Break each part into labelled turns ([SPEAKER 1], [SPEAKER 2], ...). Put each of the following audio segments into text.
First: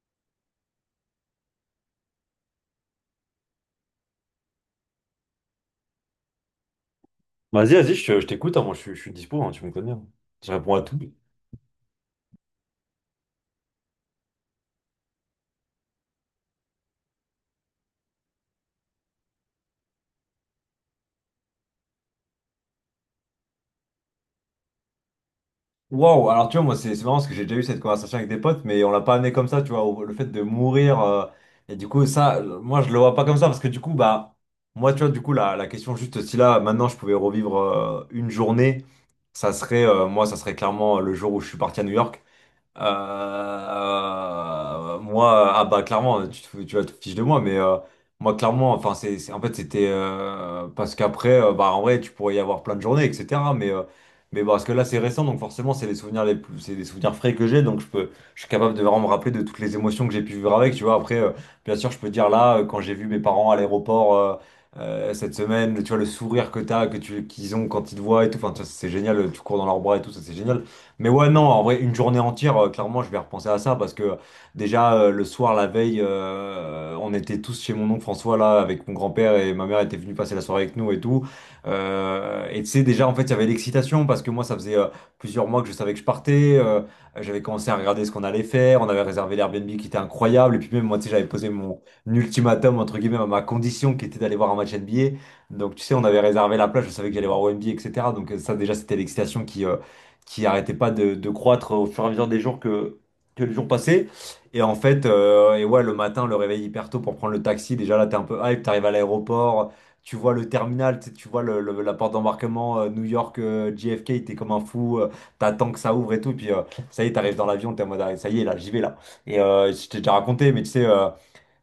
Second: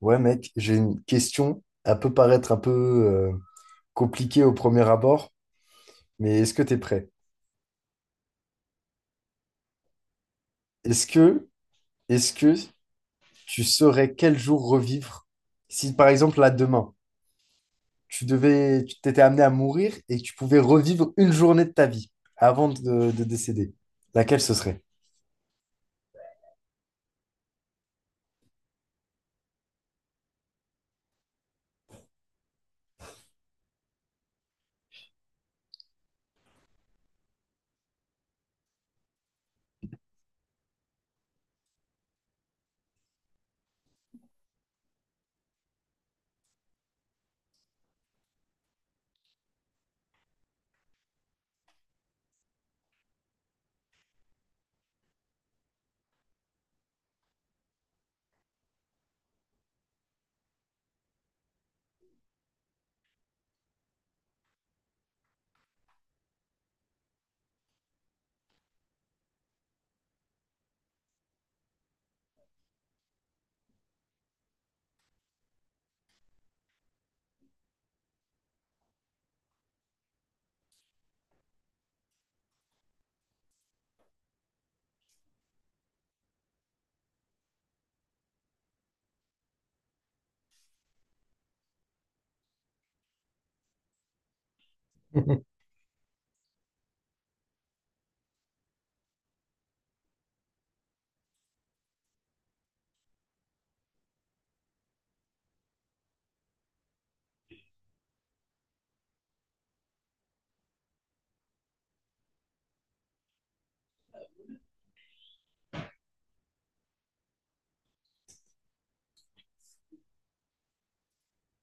[SPEAKER 1] Ouais, mec, j'ai une question. Elle peut paraître un peu compliquée au premier abord, mais est-ce que t'es prêt?
[SPEAKER 2] Je t'écoute, hein. Moi je suis dispo, hein, tu me connais, hein. Je réponds à tout.
[SPEAKER 1] Est-ce que, est-ce que tu saurais quel jour revivre si, par exemple, là, demain, tu t'étais amené à mourir et que tu pouvais revivre une journée de ta vie avant de décéder? Laquelle ce serait?
[SPEAKER 2] Wow, alors tu vois, moi c'est marrant parce que j'ai déjà eu cette conversation avec des potes, mais on l'a pas amené comme ça, tu vois, le fait de mourir. Et du coup, moi je le vois pas comme ça parce que du coup, bah, moi tu vois, du coup, la question, juste si là, maintenant je pouvais revivre une journée, ça serait, ça serait clairement le jour où je suis parti à New York. Ah bah clairement, tu vas te fiches de moi, mais moi clairement, enfin en fait c'était parce qu'après, bah en vrai, tu pourrais y avoir plein de journées, etc. Mais parce que là c'est récent, donc forcément c'est les souvenirs les plus, c'est des souvenirs frais que j'ai, donc je suis capable de vraiment me rappeler de toutes les émotions que j'ai pu vivre avec, tu vois. Après, bien sûr, je peux dire là quand j'ai vu mes parents à l'aéroport. Cette semaine, tu vois, le sourire que qu'ils ont quand ils te voient et tout, enfin, tu vois, c'est génial, tu cours dans leurs bras et tout, ça c'est génial. Mais ouais, non, en vrai, une journée entière, clairement, je vais repenser à ça parce que déjà, le soir, la veille, on était tous chez mon oncle François, là, avec mon grand-père, et ma mère était venue passer la soirée avec nous et tout. Et tu sais, déjà, en fait, il y avait l'excitation parce que moi, ça faisait plusieurs mois que je savais que je partais. J'avais commencé à regarder ce qu'on allait faire. On avait réservé l'Airbnb qui était incroyable. Et puis même, moi, tu sais, j'avais posé mon ultimatum, entre guillemets, à ma condition qui était d'aller voir un match NBA. Donc, tu sais, on avait réservé la plage, je savais que j'allais voir au NBA, etc. Donc, ça, déjà, c'était l'excitation qui arrêtait pas de croître au fur et à mesure des jours que les jours passaient. Et en fait, ouais, le matin, le réveil hyper tôt pour prendre le taxi, déjà là, t'es un peu hype, t'arrives à l'aéroport, tu vois le terminal, tu sais, tu vois la porte d'embarquement New York, JFK, t'es comme un fou, t'attends que ça ouvre et tout, et puis ça y est, t'arrives dans l'avion, t'es en mode, ah, ça y est, là, j'y vais là. Je t'ai déjà raconté, mais tu sais... euh,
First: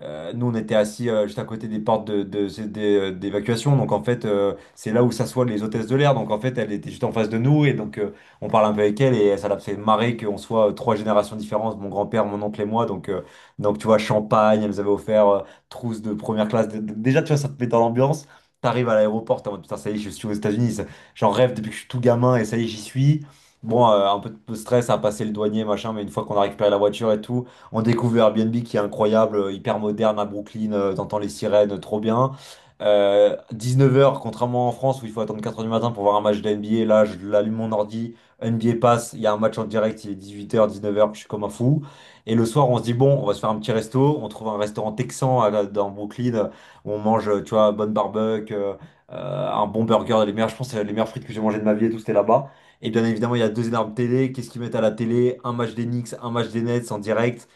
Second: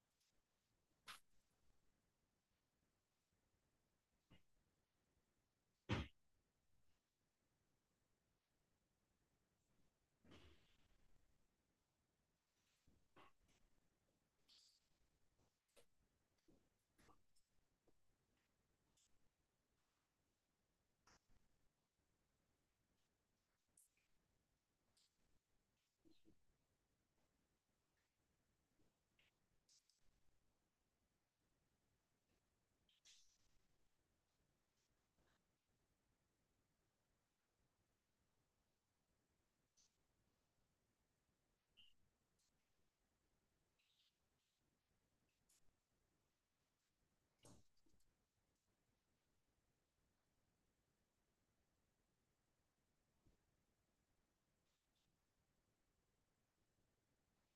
[SPEAKER 2] euh, nous, on était assis juste à côté des portes c'est des, d'évacuation. Donc, en fait, c'est là où s'assoient les hôtesses de l'air. Donc, en fait, elle était juste en face de nous. Et donc, on parle un peu avec elle. Et ça l'a fait marrer qu'on soit trois générations différentes, mon grand-père, mon oncle et moi. Donc tu vois, champagne, elle nous avait offert trousse de première classe. Déjà, tu vois, ça te met dans l'ambiance. T'arrives à l'aéroport, t'es en mode putain, ça y est, je suis aux États-Unis. J'en rêve depuis que je suis tout gamin. Et ça y est, j'y suis. Bon, un peu de stress à passer le douanier, machin. Mais une fois qu'on a récupéré la voiture et tout. On découvre le Airbnb qui est incroyable, hyper moderne à Brooklyn, t'entends les sirènes, trop bien. 19 heures, contrairement en France où il faut attendre 4 heures du matin pour voir un match de NBA, là je l'allume mon ordi, NBA passe, il y a un match en direct, il est 18 h, 19 heures, je suis comme un fou. Et le soir on se dit bon, on va se faire un petit resto, on trouve un restaurant texan dans Brooklyn où on mange, tu vois, bonne barbecue, un bon burger, les meilleurs, je pense que c'est les meilleures frites que j'ai mangées de ma vie et tout, c'était là-bas. Et bien évidemment, il y a deux énormes télés. Qu'est-ce qu'ils mettent à la télé? Un match des Knicks, un match des Nets en direct,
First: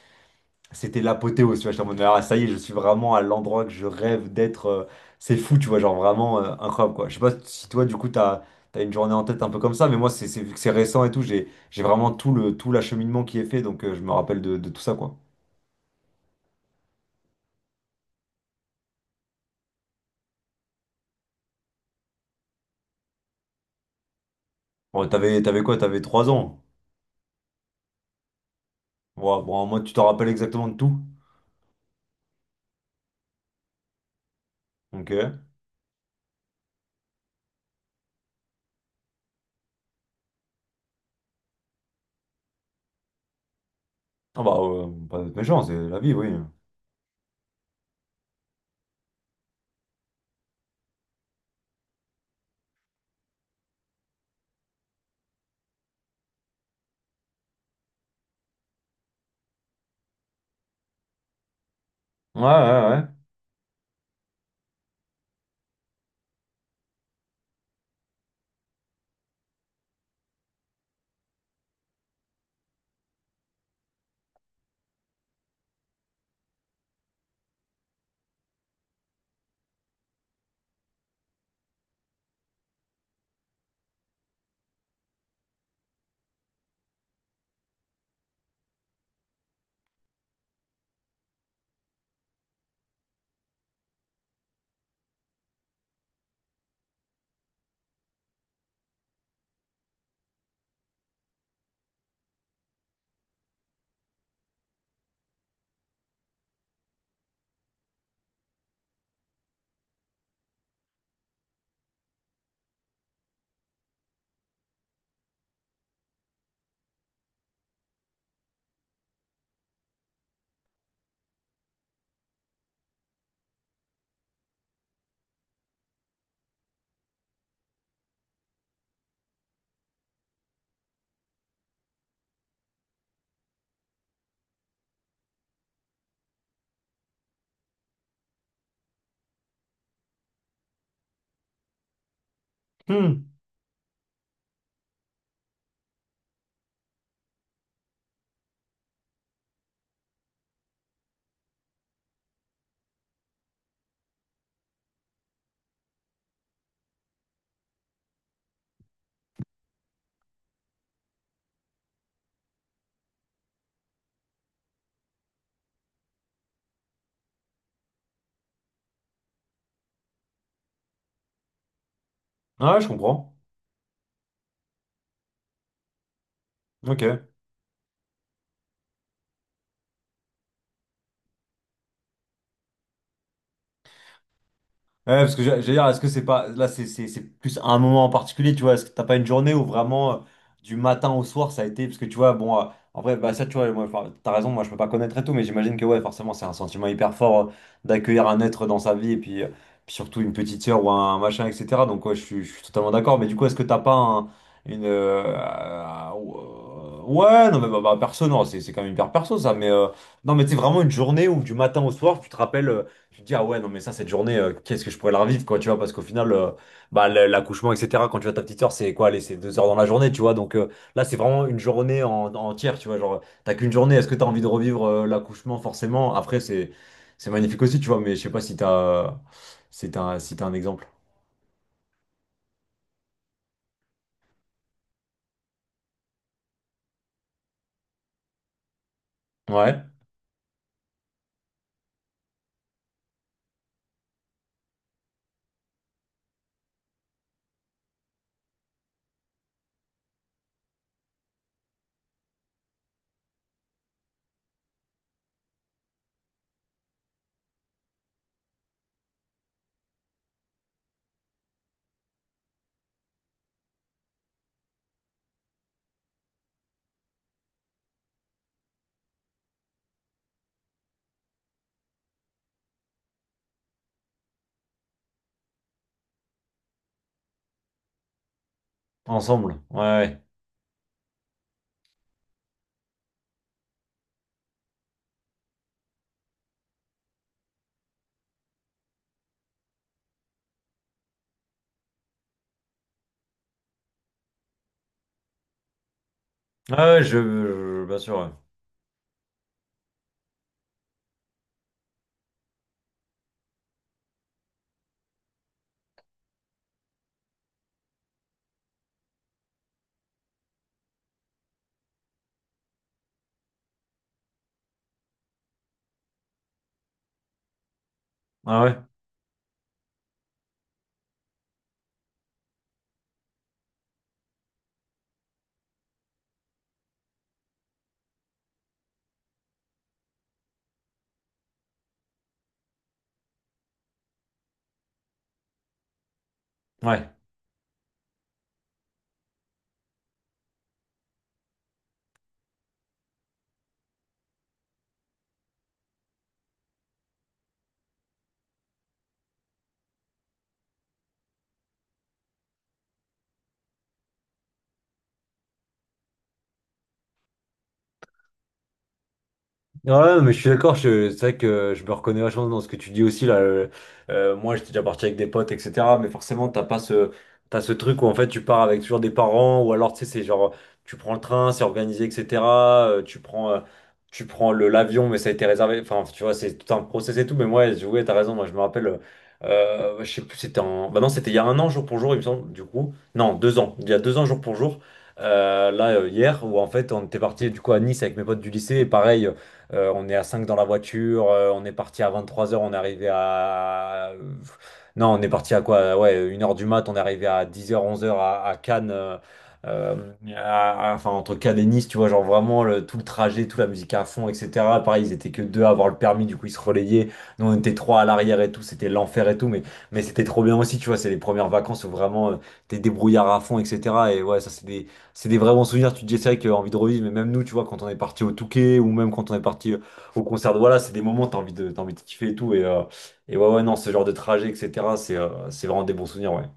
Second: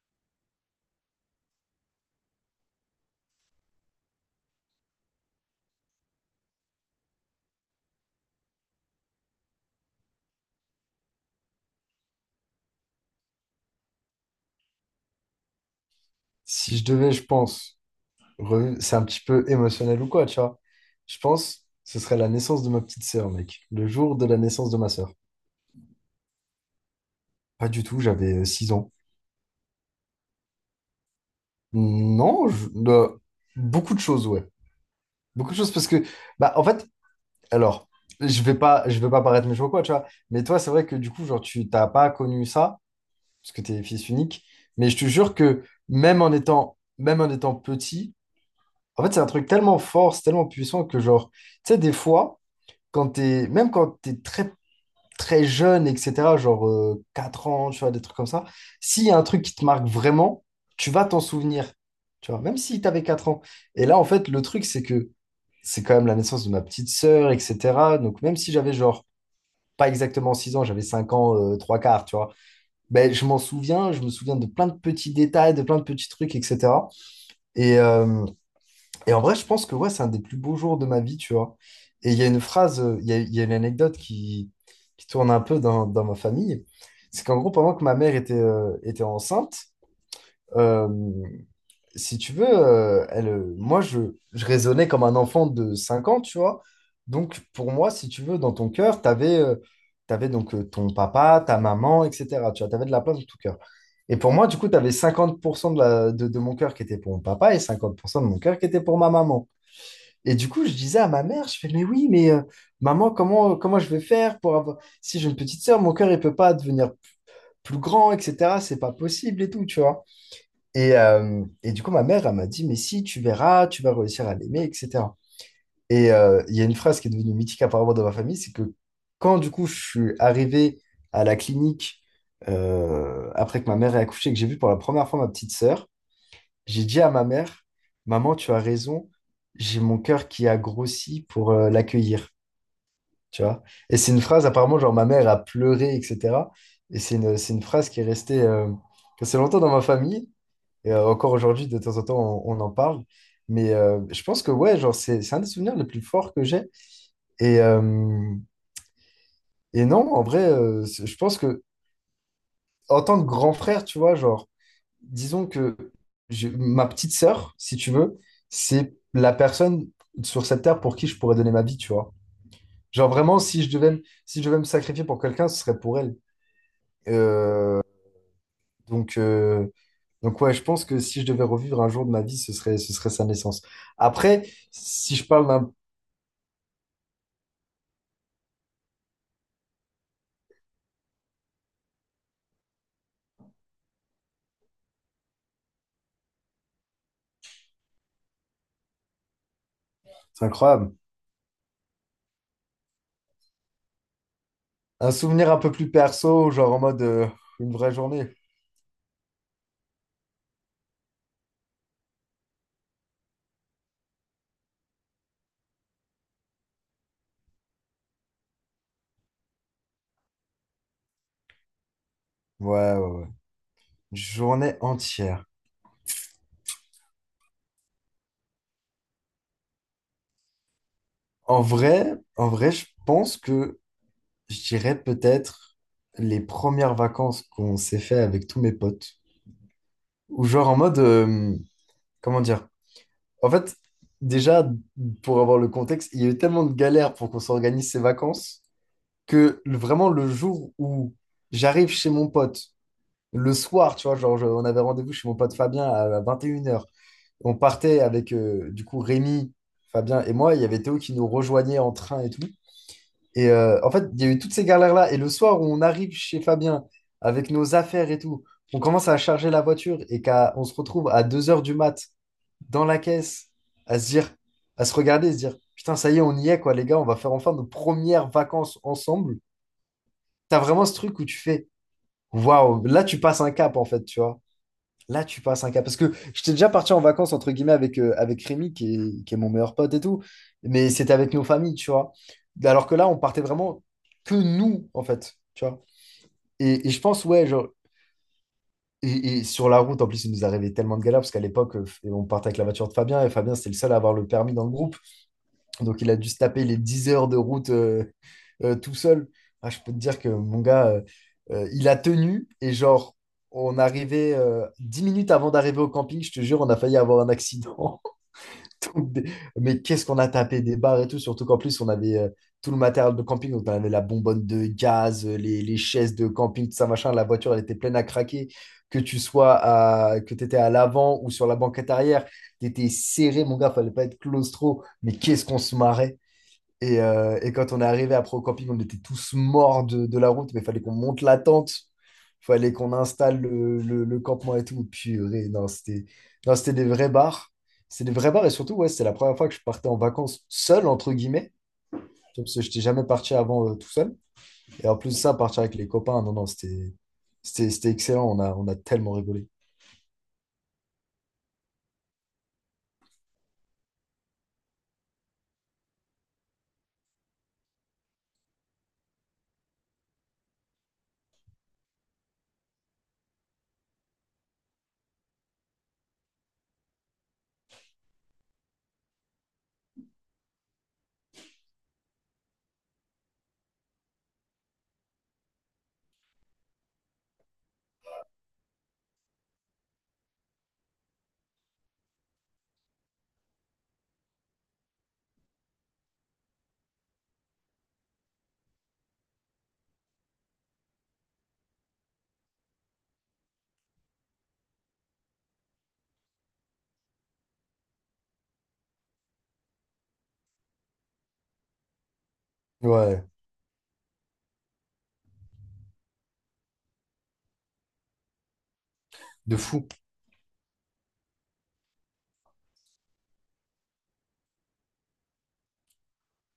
[SPEAKER 2] c'était l'apothéose, tu vois, j'étais en mode, ah, ça y est, je suis vraiment à l'endroit que je rêve d'être, c'est fou, tu vois, genre vraiment incroyable, quoi. Je sais pas si toi, du coup, t'as une journée en tête un peu comme ça, mais moi, vu que c'est récent et tout, j'ai vraiment tout le, tout l'acheminement qui est fait, donc je me rappelle de tout ça, quoi.
[SPEAKER 1] Si je devais, je pense, c'est un petit peu émotionnel ou quoi, tu vois. Je pense, ce serait la naissance de ma petite sœur, mec. Le jour de la naissance de ma
[SPEAKER 2] Bon,
[SPEAKER 1] sœur.
[SPEAKER 2] t'avais quoi? T'avais 3 ans.
[SPEAKER 1] Pas du tout, j'avais 6 ans.
[SPEAKER 2] Ouais, bon, moi, tu t'en rappelles exactement de tout.
[SPEAKER 1] Non, beaucoup de choses, ouais.
[SPEAKER 2] Ok.
[SPEAKER 1] Beaucoup de choses parce que, bah, en fait, alors, je vais pas paraître méchant ou quoi, tu vois. Mais toi, c'est vrai que du coup, genre, tu t'as pas connu ça parce que t'es fils
[SPEAKER 2] Ah
[SPEAKER 1] unique.
[SPEAKER 2] bah,
[SPEAKER 1] Mais je te
[SPEAKER 2] pas de
[SPEAKER 1] jure
[SPEAKER 2] méchant,
[SPEAKER 1] que
[SPEAKER 2] c'est la vie,
[SPEAKER 1] même
[SPEAKER 2] oui.
[SPEAKER 1] en étant, même en étant petit, en fait, c'est un truc tellement fort, c'est tellement puissant que genre, tu sais, des fois, même quand t'es très très jeune, etc., genre 4 ans, tu vois, des trucs comme ça, s'il y a un truc qui te marque vraiment, tu vas t'en souvenir, tu vois,
[SPEAKER 2] Ouais,
[SPEAKER 1] même si tu avais
[SPEAKER 2] ouais,
[SPEAKER 1] 4 ans. Et là, en fait, le truc, c'est que c'est quand même la naissance de ma petite sœur, etc. Donc, même si j'avais genre pas exactement 6 ans, j'avais 5 ans, 3 quarts, tu vois, ben, je m'en souviens, je me souviens de plein de petits détails, de plein de petits trucs, etc. Et, euh, et en vrai, je pense que ouais, c'est un des plus beaux jours de ma vie, tu vois. Et il y a une phrase, il y a une anecdote qui tourne un peu dans ma famille. C'est qu'en gros, pendant que ma mère était enceinte, euh, si tu veux, moi, je raisonnais comme un enfant de 5 ans, tu vois. Donc, pour moi, si tu veux, dans ton cœur, tu avais, donc ton papa, ta maman, etc. Tu vois, tu avais de la place dans ton cœur. Et pour moi, du coup, tu avais 50% de mon cœur qui était pour mon papa et 50% de mon cœur qui était pour ma maman. Et du coup, je disais à ma mère, je fais, mais oui, mais maman, comment je vais faire pour avoir... Si j'ai une petite sœur, mon cœur, il peut pas devenir plus grand, etc. C'est pas possible et tout, tu vois. Et du coup, ma mère, elle m'a dit, mais si, tu verras, tu vas réussir à l'aimer, etc. Et il y a une phrase qui est devenue mythique apparemment dans ma famille, c'est que quand du coup, je suis arrivé à la clinique après que ma mère ait accouché et que j'ai vu pour la première fois ma petite sœur, j'ai dit à ma mère, Maman, tu as raison, j'ai mon cœur qui a grossi pour l'accueillir.
[SPEAKER 2] ouais. Hmm.
[SPEAKER 1] Tu vois? Et c'est une phrase, apparemment, genre ma mère a pleuré, etc. Et c'est une phrase qui est restée assez longtemps dans ma famille. Et encore aujourd'hui, de temps en temps, on en parle. Mais je pense que, ouais, genre, c'est un des souvenirs les plus forts que j'ai. Et, euh, et non, en vrai, je pense que, en tant que grand frère, tu vois, genre, disons que ma petite sœur, si tu veux, c'est la personne sur cette terre pour qui je pourrais donner ma vie, tu vois.
[SPEAKER 2] Ouais, je
[SPEAKER 1] Genre
[SPEAKER 2] comprends.
[SPEAKER 1] vraiment, si je devais me sacrifier pour quelqu'un, ce serait pour elle.
[SPEAKER 2] Ok.
[SPEAKER 1] Euh, donc, euh, donc ouais, je pense que si je devais revivre un jour de ma vie, ce serait sa naissance. Après,
[SPEAKER 2] Ouais,
[SPEAKER 1] si je
[SPEAKER 2] parce que
[SPEAKER 1] parle
[SPEAKER 2] j'allais
[SPEAKER 1] d'un,
[SPEAKER 2] dire, est-ce que c'est pas là, c'est plus un moment en particulier, tu vois? Est-ce que t'as pas une journée où vraiment du matin au soir ça a été? Parce que tu vois, bon, en vrai, bah ça, tu vois, moi, enfin, t'as raison, moi je peux pas connaître et tout, mais j'imagine que ouais, forcément, c'est un sentiment hyper fort d'accueillir un être dans sa vie et puis, puis surtout une
[SPEAKER 1] c'est
[SPEAKER 2] petite sœur ou
[SPEAKER 1] incroyable,
[SPEAKER 2] un machin, etc. Donc, ouais, je suis totalement d'accord, mais du coup, est-ce que t'as pas un- une.
[SPEAKER 1] un souvenir un peu plus perso, genre en mode
[SPEAKER 2] Ouais, non, mais
[SPEAKER 1] une vraie
[SPEAKER 2] perso,
[SPEAKER 1] journée.
[SPEAKER 2] non, c'est quand même hyper perso ça, non, mais c'est vraiment une journée où du matin au soir, tu te rappelles. Tu te dis, ah ouais, non, mais ça, cette journée, qu'est-ce que je pourrais la revivre, quoi, tu vois, parce qu'au final, bah, l'accouchement, etc., quand tu as ta petite soeur, c'est quoi, allez, c'est deux heures dans la journée, tu vois, donc là, c'est vraiment une journée entière, tu
[SPEAKER 1] Ouais,
[SPEAKER 2] vois,
[SPEAKER 1] ouais,
[SPEAKER 2] genre,
[SPEAKER 1] ouais.
[SPEAKER 2] t'as qu'une journée, est-ce que t'as envie de
[SPEAKER 1] Journée
[SPEAKER 2] revivre
[SPEAKER 1] entière.
[SPEAKER 2] l'accouchement, forcément? Après, c'est magnifique aussi, tu vois, mais je sais pas si t'as si t'as un exemple.
[SPEAKER 1] En vrai, je pense que je dirais peut-être les premières vacances qu'on s'est fait avec tous mes potes.
[SPEAKER 2] Ouais,
[SPEAKER 1] Ou genre en mode, comment dire? En fait, déjà, pour avoir le contexte, il y a eu tellement de galères pour qu'on s'organise ces vacances que vraiment le jour où j'arrive chez mon pote, le soir, tu vois, genre on avait rendez-vous chez mon pote Fabien à 21 heures. On partait avec du coup Rémi, Fabien et moi. Il y avait Théo qui nous rejoignait en train et tout. Et en fait, il y a eu toutes ces galères-là. Et le soir où on arrive chez Fabien avec nos affaires et tout, on commence à charger la voiture et on se retrouve à 2 heures du mat dans la caisse à se dire, à se regarder et se dire, putain, ça y est, on y est, quoi, les gars, on va faire enfin nos premières vacances ensemble.
[SPEAKER 2] ensemble, ouais, ouais,
[SPEAKER 1] T'as vraiment ce truc où tu fais, waouh, là, tu passes un cap, en fait, tu vois. Là, tu passes un cap. Parce que j'étais déjà parti en vacances, entre guillemets, avec Rémi, qui est mon meilleur pote et tout. Mais c'était avec nos familles, tu vois. Alors que là, on partait vraiment que nous, en fait. Tu vois.
[SPEAKER 2] ouais,
[SPEAKER 1] Et je
[SPEAKER 2] ouais,
[SPEAKER 1] pense, ouais, genre.
[SPEAKER 2] bien sûr,
[SPEAKER 1] Et sur la route, en plus, il nous arrivait tellement de galères, parce qu'à l'époque, on partait avec la voiture de Fabien, et Fabien, c'était le seul à avoir le permis dans le groupe. Donc, il a dû se taper les 10 heures de route tout seul. Ah, je peux te dire que mon gars, il a tenu et genre, on arrivait 10 minutes avant d'arriver au camping, je te jure, on a failli avoir un accident.
[SPEAKER 2] ouais, ouais,
[SPEAKER 1] Donc, des- Mais qu'est-ce qu'on a tapé des barres et tout, surtout qu'en plus, on avait tout le matériel de camping. Donc, on avait la bonbonne de gaz, les chaises de camping, tout ça, machin. La voiture, elle était pleine à craquer. Que tu étais à l'avant ou sur la banquette arrière, tu étais serré, mon gars, fallait pas être claustro. Mais qu'est-ce qu'on se marrait.
[SPEAKER 2] ouais.
[SPEAKER 1] Et,
[SPEAKER 2] Ouais.
[SPEAKER 1] euh, et quand on est arrivé après au camping, on était tous morts de la route, mais il fallait qu'on monte la tente, il fallait qu'on installe le campement et tout. Purée, non, c'était non, c'était des vrais bars. C'était des vrais bars et surtout, ouais, c'était la première fois que je partais en vacances seul, entre guillemets, parce que je n'étais jamais parti avant tout seul. Et en plus de ça, partir avec les copains, non, non, c'était excellent, on a tellement rigolé.
[SPEAKER 2] Ouais, mais je suis d'accord, c'est vrai que je me reconnais vachement dans ce que tu dis aussi là. Moi, j'étais déjà parti avec des potes, etc. Mais forcément, t'as pas ce, t'as ce truc où en fait tu pars avec toujours des parents, ou alors tu sais, c'est genre tu prends le train, c'est organisé, etc. euh, tu prends, euh, Tu prends le l'avion, mais ça a été réservé. Enfin, tu vois, c'est tout un process et tout. Mais moi, ouais, t'as raison. Moi, je me rappelle, je sais plus, bah non, c'était il y a un an jour pour jour, il me semble. Du coup, non, deux ans. Il y a deux ans jour pour jour. Hier, où en fait, on était parti du coup à Nice avec mes potes du lycée, et pareil. On est à 5 dans la voiture. On est parti à 23 heures. On est arrivé à. Non, on est parti à quoi? Ouais, une heure du mat. On est arrivé à 10 heures, 11 heures à Cannes. Euh, enfin, entre Cannes et Nice, tu vois, genre vraiment tout le trajet, toute la musique à fond, etc. Pareil, ils étaient que deux à avoir le permis, du coup, ils se relayaient. Nous, on était trois à l'arrière et tout. C'était l'enfer et tout. Mais c'était trop bien aussi, tu vois. C'est les premières vacances où vraiment t'es
[SPEAKER 1] Ouais,
[SPEAKER 2] débrouillard à fond, etc. Et ouais, ça, c'est des vrais bons souvenirs. Tu te dis, c'est vrai que envie de revivre, mais même nous, tu vois, quand on est parti au Touquet ou même quand on est
[SPEAKER 1] de
[SPEAKER 2] parti
[SPEAKER 1] fou.
[SPEAKER 2] au concert de voilà, c'est des moments, t'as envie de kiffer et tout. Et ouais, ouais, non, ce genre de trajet, etc., c'est vraiment des bons souvenirs, ouais.